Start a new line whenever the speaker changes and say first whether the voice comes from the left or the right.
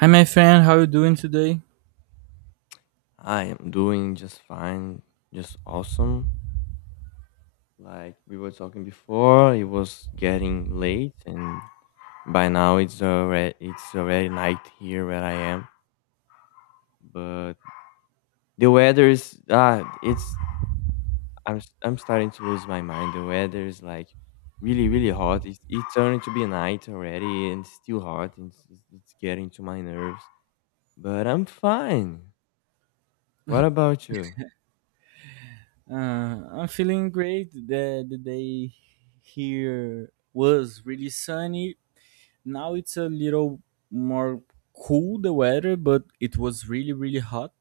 right: Hi, my friend. How you doing today?
left: I am doing just fine, just awesome. Like we were talking before, it was getting late, and by now it's already night here where I am. But the weather is ah, it's I'm s- I'm starting to lose my mind. The weather is like really, really hot. It's turning to be night already, and it's still hot. And it's getting to my nerves, but I'm fine. What about you?
right: I'm feeling great. The day here was really sunny. Now it's a little more cool the weather, but it was really really hot.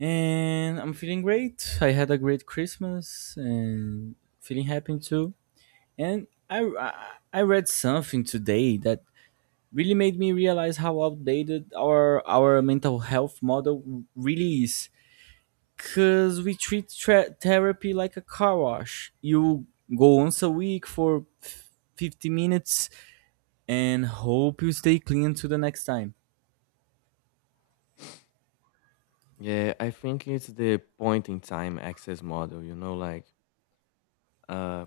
right: And I'm feeling great. I had a great Christmas and feeling happy too. And I read something today that really made me realize how outdated our mental health model really is. Cause we treat therapy like a car wash. You go once a week for 50 minutes and hope you stay clean to the next time.
left: Yeah, I think it's the point in time access model, you know, uh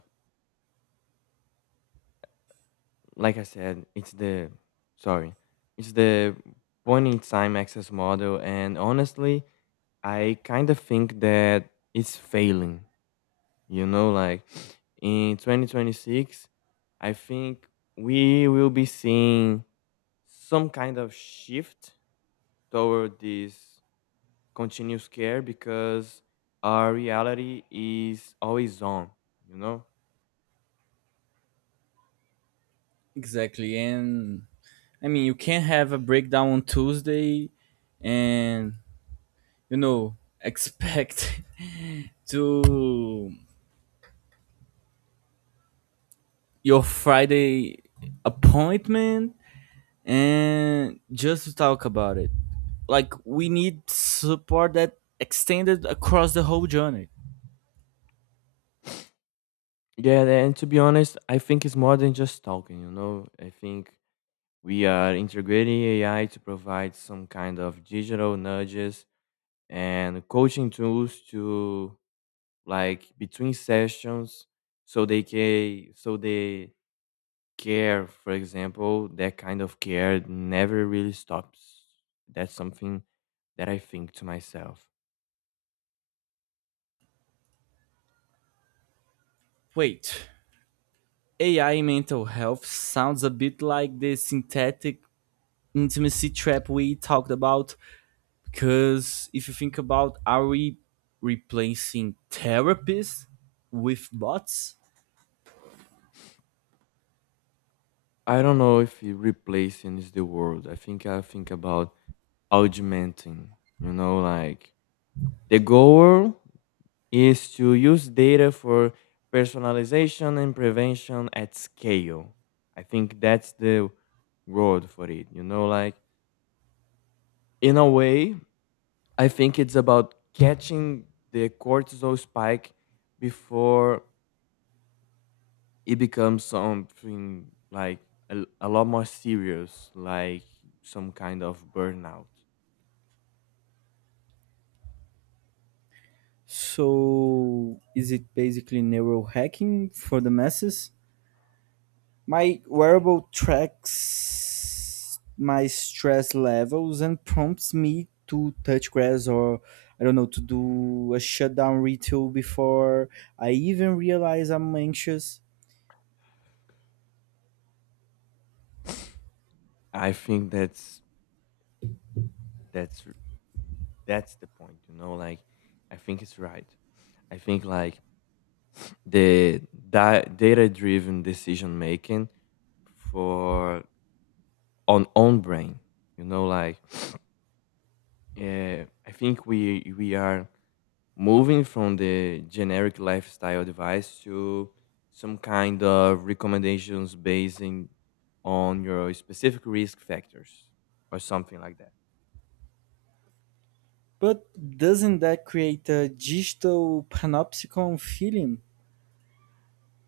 left: like I said, it's the sorry. It's the point in time access model and, honestly, I kind of think that it's failing. You know, like in 2026, I think we will be seeing some kind of shift toward this continuous care, because our reality is always on, you know?
right: Exactly. And I mean, you can't have a breakdown on Tuesday and, you know, expect to your Friday appointment and just to talk about it, like we need support that extended across the whole journey.
left: Yeah, and to be honest, I think it's more than just talking, you know. I think we are integrating AI to provide some kind of digital nudges and coaching tools to, like, between sessions, so they can so they care, for example, that kind of care never really stops. That's something that I think to myself.
right: Wait, ai in mental health sounds a bit like the synthetic intimacy trap we talked about, because if you think about, are we replacing therapists with bots?
left: I don't know if it replacing is the word. I think about augmenting, you know, like the goal is to use data for personalization and prevention at scale. I think that's the word for it. You know, like, in a way, I think it's about catching the cortisol spike before it becomes something like a lot more serious, like some kind of burnout.
right: So is it basically neural hacking for the masses? My wearable tracks my stress levels and prompts me to touch grass, or I don't know, to do a shutdown ritual before I even realize I'm anxious.
left: I think that's That's r- that's the point, you know, like, I think it's right. I think, like, the data-driven decision making for on own brain, you know, like I think we are moving from the generic lifestyle advice to some kind of recommendations based on your specific risk factors or something like that.
right: But doesn't that create a digital panopticon feeling?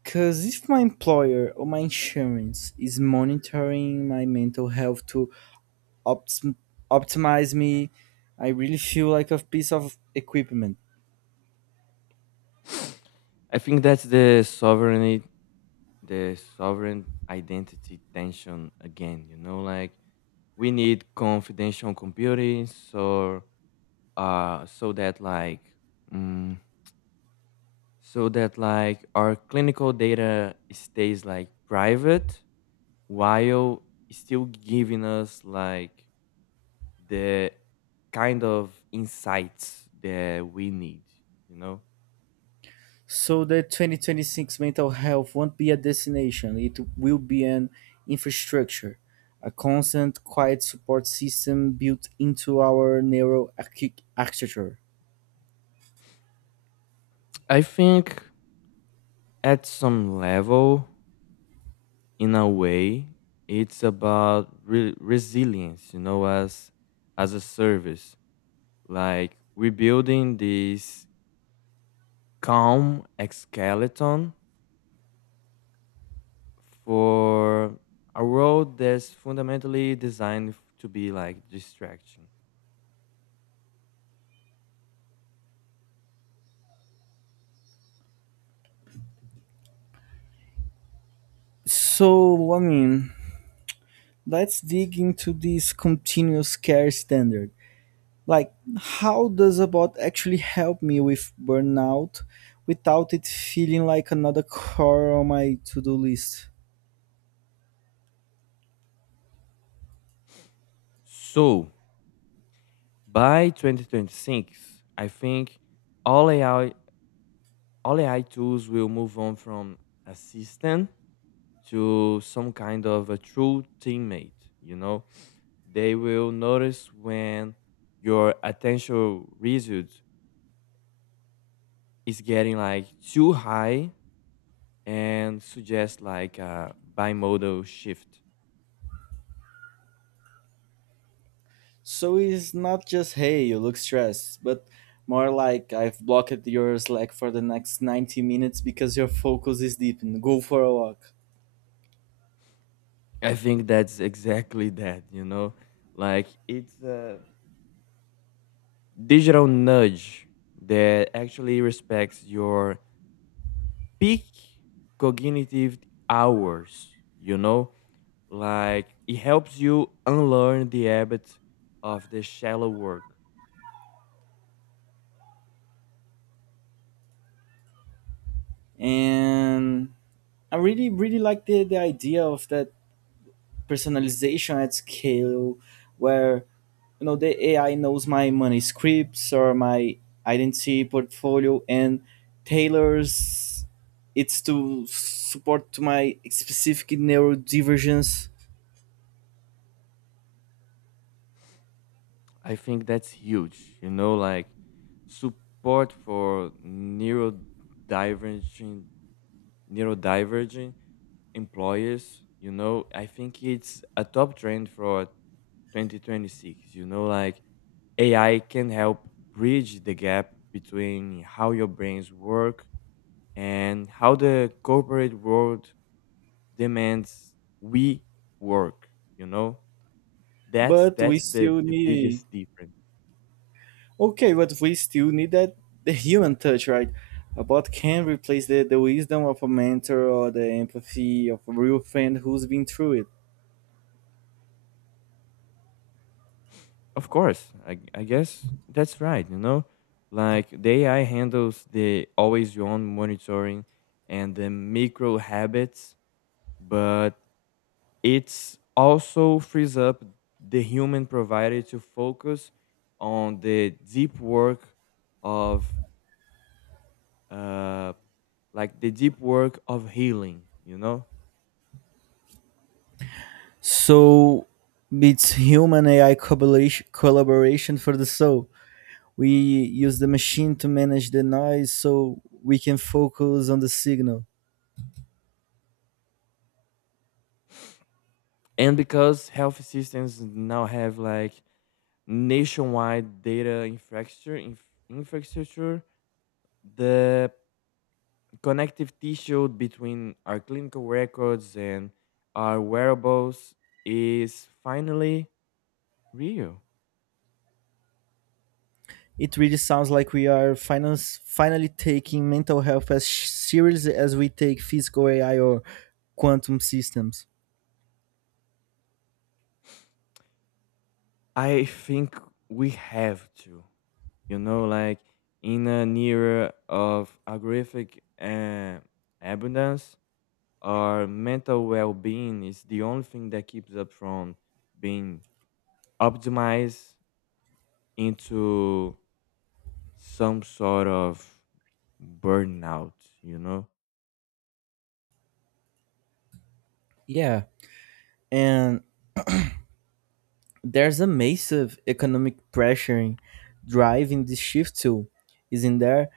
right: Because if my employer or my insurance is monitoring my mental health to opt- optimize me, I really feel like a piece of equipment.
left: I think that's the sovereign identity tension again. You know, like, we need confidential computing, uh, so that like, mm, so that, like, our clinical data stays, like, private, while still giving us, like, the kind of insights that we need. You know,
right: So the 2026 mental health won't be a destination, it will be an infrastructure, a constant, quiet support system built into our neural architecture.
left: I think at some level, in a way, it's about resilience, you know, as a service, like rebuilding this calm skeleton for a world that's fundamentally designed to be, like, distracting.
right: So, I mean, let's dig into this continuous care standard. Like, how does a bot actually help me with burnout without it feeling like another chore on my to do list?
left: So by 2026, I think all ai all AI tools will move on from assistant to some kind of a true teammate, you know? They will notice when your attention result is getting, like, too high, and suggest, like, a bimodal shift.
right: So it's not just, hey, you look stressed, but more like I've blocked your Slack for the next 90 minutes because your focus is deepened. Go for a walk.
left: I think that's exactly that, you know? Like, it's a digital nudge that actually respects your peak cognitive hours, you know? Like, it helps you unlearn the habit of the shallow work.
right: And I really, really like the idea of that personalization at scale where, you know, the AI knows my money scripts or my identity portfolio and tailors it's to support to my specific neurodivergence.
left: I think that's huge. You know, like, support for neurodivergent neurodivergent employers. You know, I think it's a top trend for 2026. You know, like, AI can help bridge the gap between how your brains work and how the corporate world demands we work, you know. that's
right: But we
left: that's the
right: still
left: the
right: need
left: biggest difference.
right: Okay, but we still need that, the human touch, right? A bot can replace the wisdom of a mentor or the empathy of a real friend who's been through it.
left: Of course, I guess that's right, you know, like, the AI handles the always on monitoring and the micro habits, but it's also frees up the human provider to focus on of uh the deep work of healing, you know.
right: So it's human AI collaboration for the soul. We use the machine to manage the noise so we can focus on the signal.
left: And because health systems now have, like, nationwide data infrastructure, the connective tissue between our clinical records and our wearables is finally real.
right: It really sounds like we are finance, finally taking mental health as serious as we take physical AI or quantum systems.
left: I think we have to, you know, like, in an era of agrific, abundance, our mental well-being is the only thing that keeps us from being optimize into some sort of burnout, you know?
right: Yeah, and there's a massive economic pressure driving this shift too, isn't there?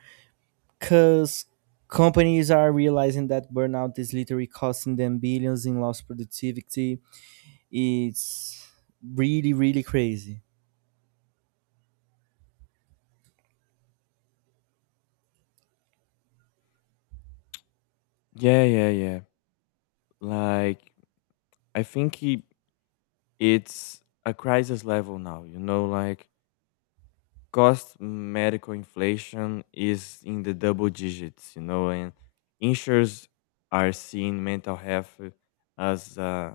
right: Because companies are realizing that burnout is literally costing them billions in lost productivity. It's really, really crazy.
left: Yeah, yeah, yeah. Like, I think it's a crisis level now, you know? Like, cost medical inflation is in the double digits, you know? And insurers are seeing mental health as,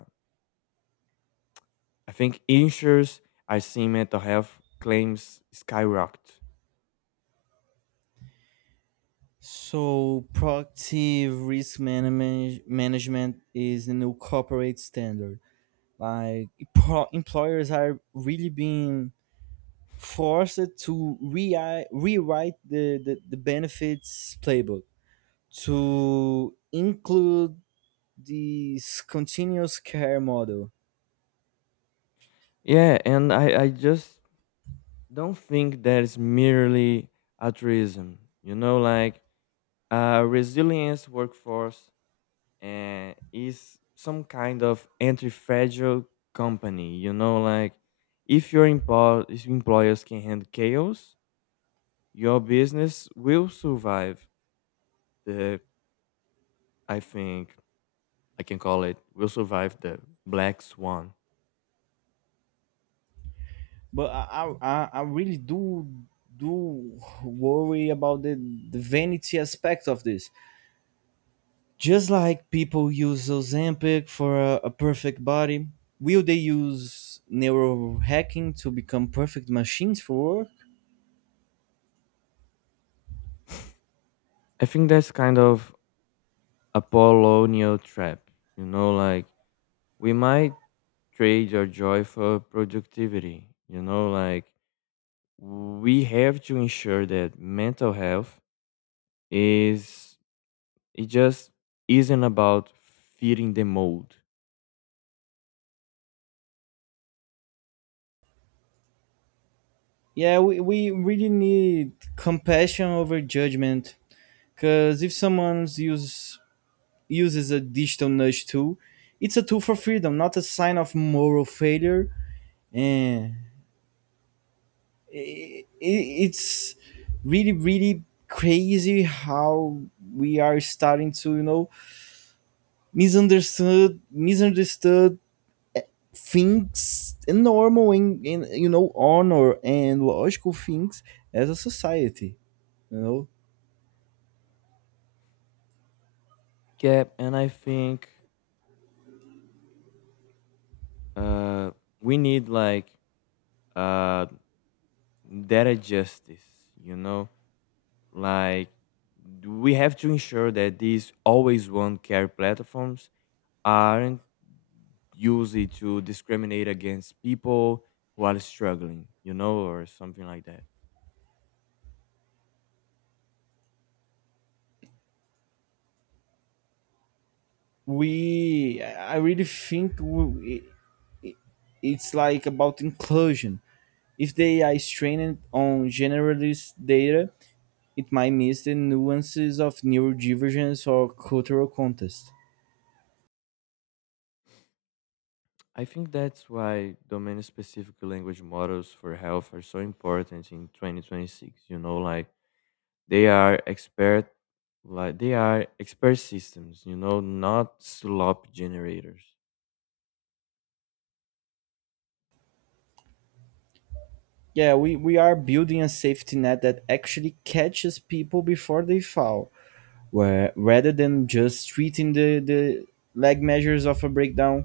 left: I think insurers are seeing mental health claims skyrocket.
right: So, proactive risk manage management is the new corporate standard. Like, employers are really being forced to rewrite the benefits playbook to include this continuous care model.
left: Yeah, and I just don't think that is merely altruism. You know, like, resilience workforce is some kind of anti-fragile company. You know, like, if your empo- if employers can handle chaos, your business will survive the. I think I can call it, will survive the black swan.
right: But I really do worry about the vanity aspect of this. Just like people use Ozempic for a perfect body, will they use neurohacking to become perfect machines for work?
left: I think that's kind of a Apollonian trap. You know, like, we might trade our joy for productivity. You know, like, we have to ensure that mental health is it just isn't about fitting the mold.
right: Yeah, we really need compassion over judgment. Because if someone's use uses a digital nudge tool, it's a tool for freedom, not a sign of moral failure. And it's really, really crazy how we are starting to, you know, misunderstood things and normal and you know honor and logical things as a society. You know,
left: Cap, and I think, uh, we need, like, uh, data justice. You know, like, we have to ensure that these always one care platforms aren't use it to discriminate against people who are struggling, you know, or something like that.
right: we I really think it's like about inclusion. If the AI is trained on generalist data, it might miss the nuances of neurodivergence or cultural context.
left: I think that's why domain specific language models for health are so important in 2026, you know, like, they are expert they are expert systems, you know, not slop generators.
right: Yeah, we are building a safety net that actually catches people before they fall, where, rather than just treating the lag measures of a breakdown.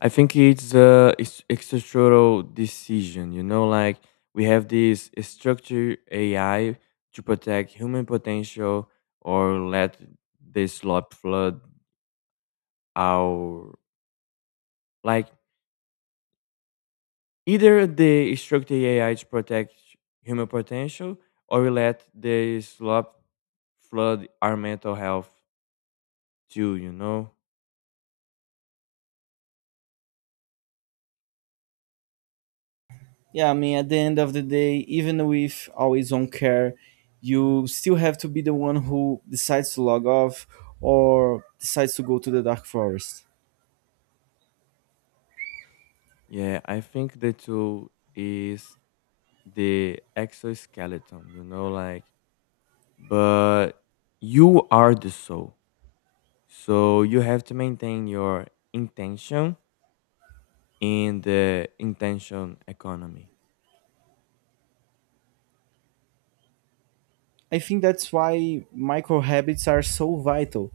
left: I think it's structural decision. You know, like, we have this structured AI to protect human potential or let the slop flood our, like, either the structured AI to protect human potential, or we let the slop flood our mental health too, you know.
right: Yeah, I mean, at the end of the day, even with always on care, you still have to be the one who decides to log off or decides to go to the dark forest.
left: Yeah, I think the tool is the exoskeleton. You know, like, but you are the soul. So you have to maintain your intention in the intention economy.
right: I think that's why micro habits are so vital.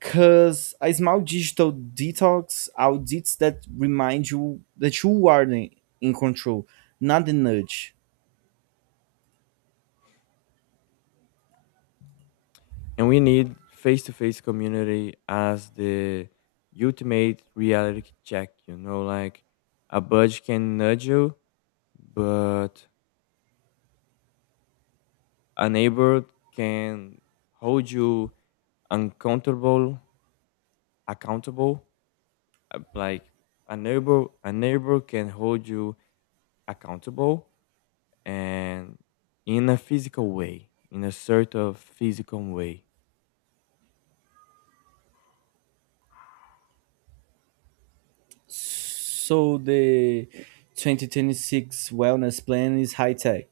right: Cause a small digital detox audits that remind you that in control, not the nudge.
left: And we need face to face community as the ultimate reality check, you know, like, a budge can nudge you, but a neighbor can hold you uncomfortable, accountable. Like, a neighbor can hold you accountable and in a physical way, in a sort of physical way.
right: So the 2026 wellness plan is high tech.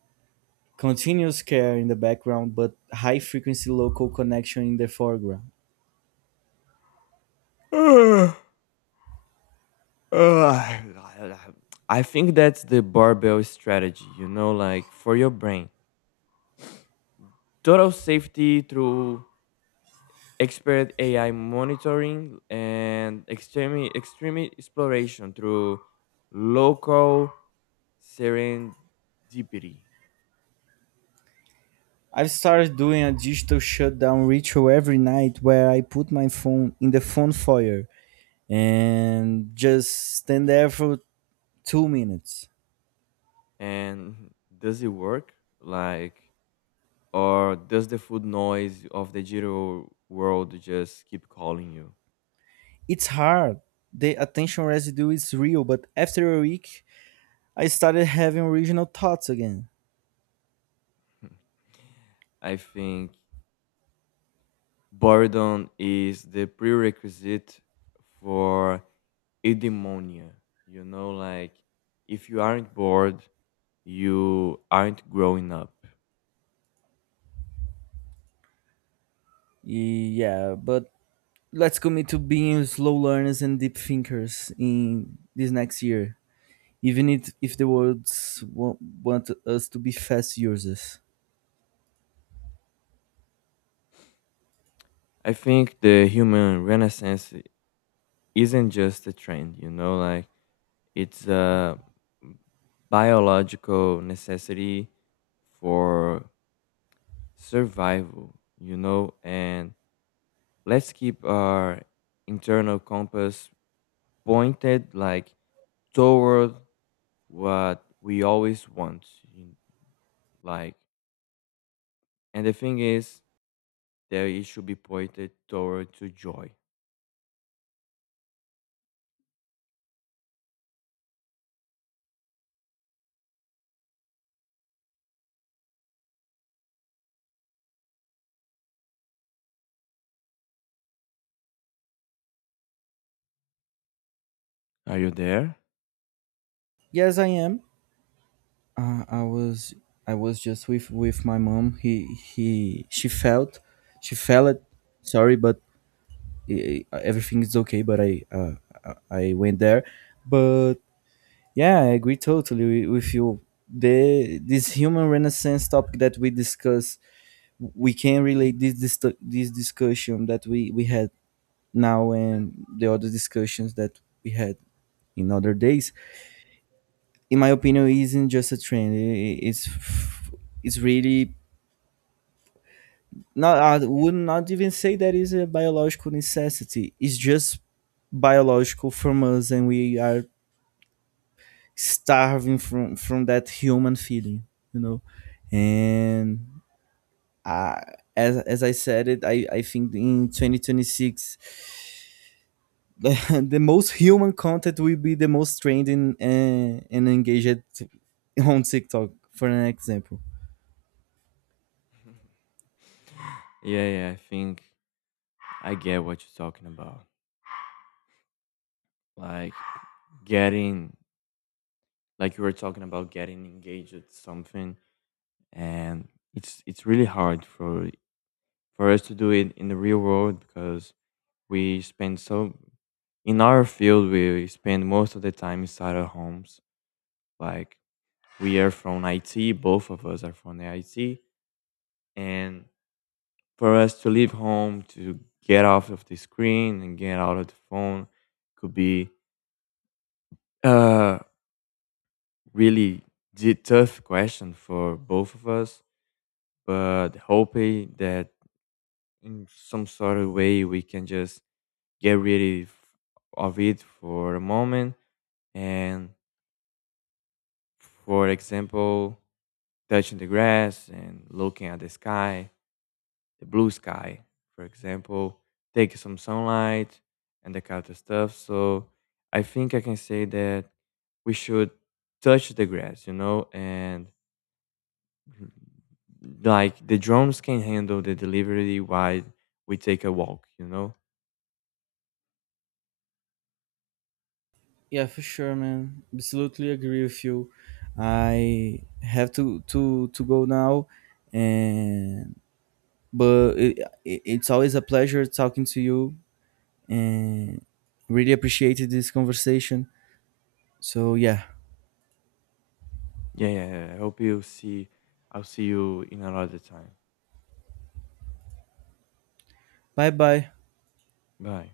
right: Continuous care in the background, but high frequency local connection in the foreground.
left: Uh, uh, I think that's the barbell strategy, you know, like, for your brain. Total safety through expert AI monitoring, and extreme, extreme exploration through local serendipity.
right: I've started doing a digital shutdown ritual every night where I put my phone in the phone foyer and just stand there for 2 minutes.
left: And does it work? Like, or does the food noise of the digital world just keep calling you?
right: It's hard. The attention residue is real, but after a week, I started having original thoughts again.
left: I think boredom is the prerequisite for eudaimonia. You know, like, if you aren't bored, you aren't growing up.
right: Yeah, but let's commit to being slow learners and deep thinkers in this next year, even if the world want us to be fast users.
left: I think the human renaissance isn't just a trend, you know, like, it's a biological necessity for survival, you know, and let's keep our internal compass pointed, like, toward what we always want. in- Like, and the thing is that it should be pointed toward to joy. Are you there?
right: Yes, I am. I was just with my mom. He she felt she fell it. Sorry, but everything is okay, but uh, I went there, but yeah, I agree totally with you. The this human renaissance topic that we discuss, we can relate this discussion that we had now and the other discussions that we had in other days. In my opinion, it isn't just a trend. It's it's really not. I would not even say that is a biological necessity. It's just biological from us, and we are starving from that human feeling, you know. And I, as I said it, I think in 2026 the, most human content will be the most trending and engaged on tiktok for an example.
left: Yeah, yeah, I think I get what you're talking about. Like getting like you were talking about getting engaged at something, and it's really hard for us to do it in the real world, because we spend so in our field we spend most of the time inside our homes, like, we are from IT, both of us are from the IT, and for us to leave home, to get off of the screen and get out of the phone, could be a really tough question for both of us, but hoping that in some sort of way we can just get rid of it for a moment, and, for example, touching the grass and looking at the sky, the blue sky, for example, take some sunlight and the kind of stuff. So I think I can say that we should touch the grass, you know, and mm, like the drones can handle the delivery while we take a walk, you know.
right: Yeah, for sure, man, absolutely agree with you. I have to go now, and but it's always a pleasure talking to you, and really appreciated this conversation. So yeah,
left: Yeah, yeah, yeah. I'll see you in another time.
right: bye bye.
left: Bye.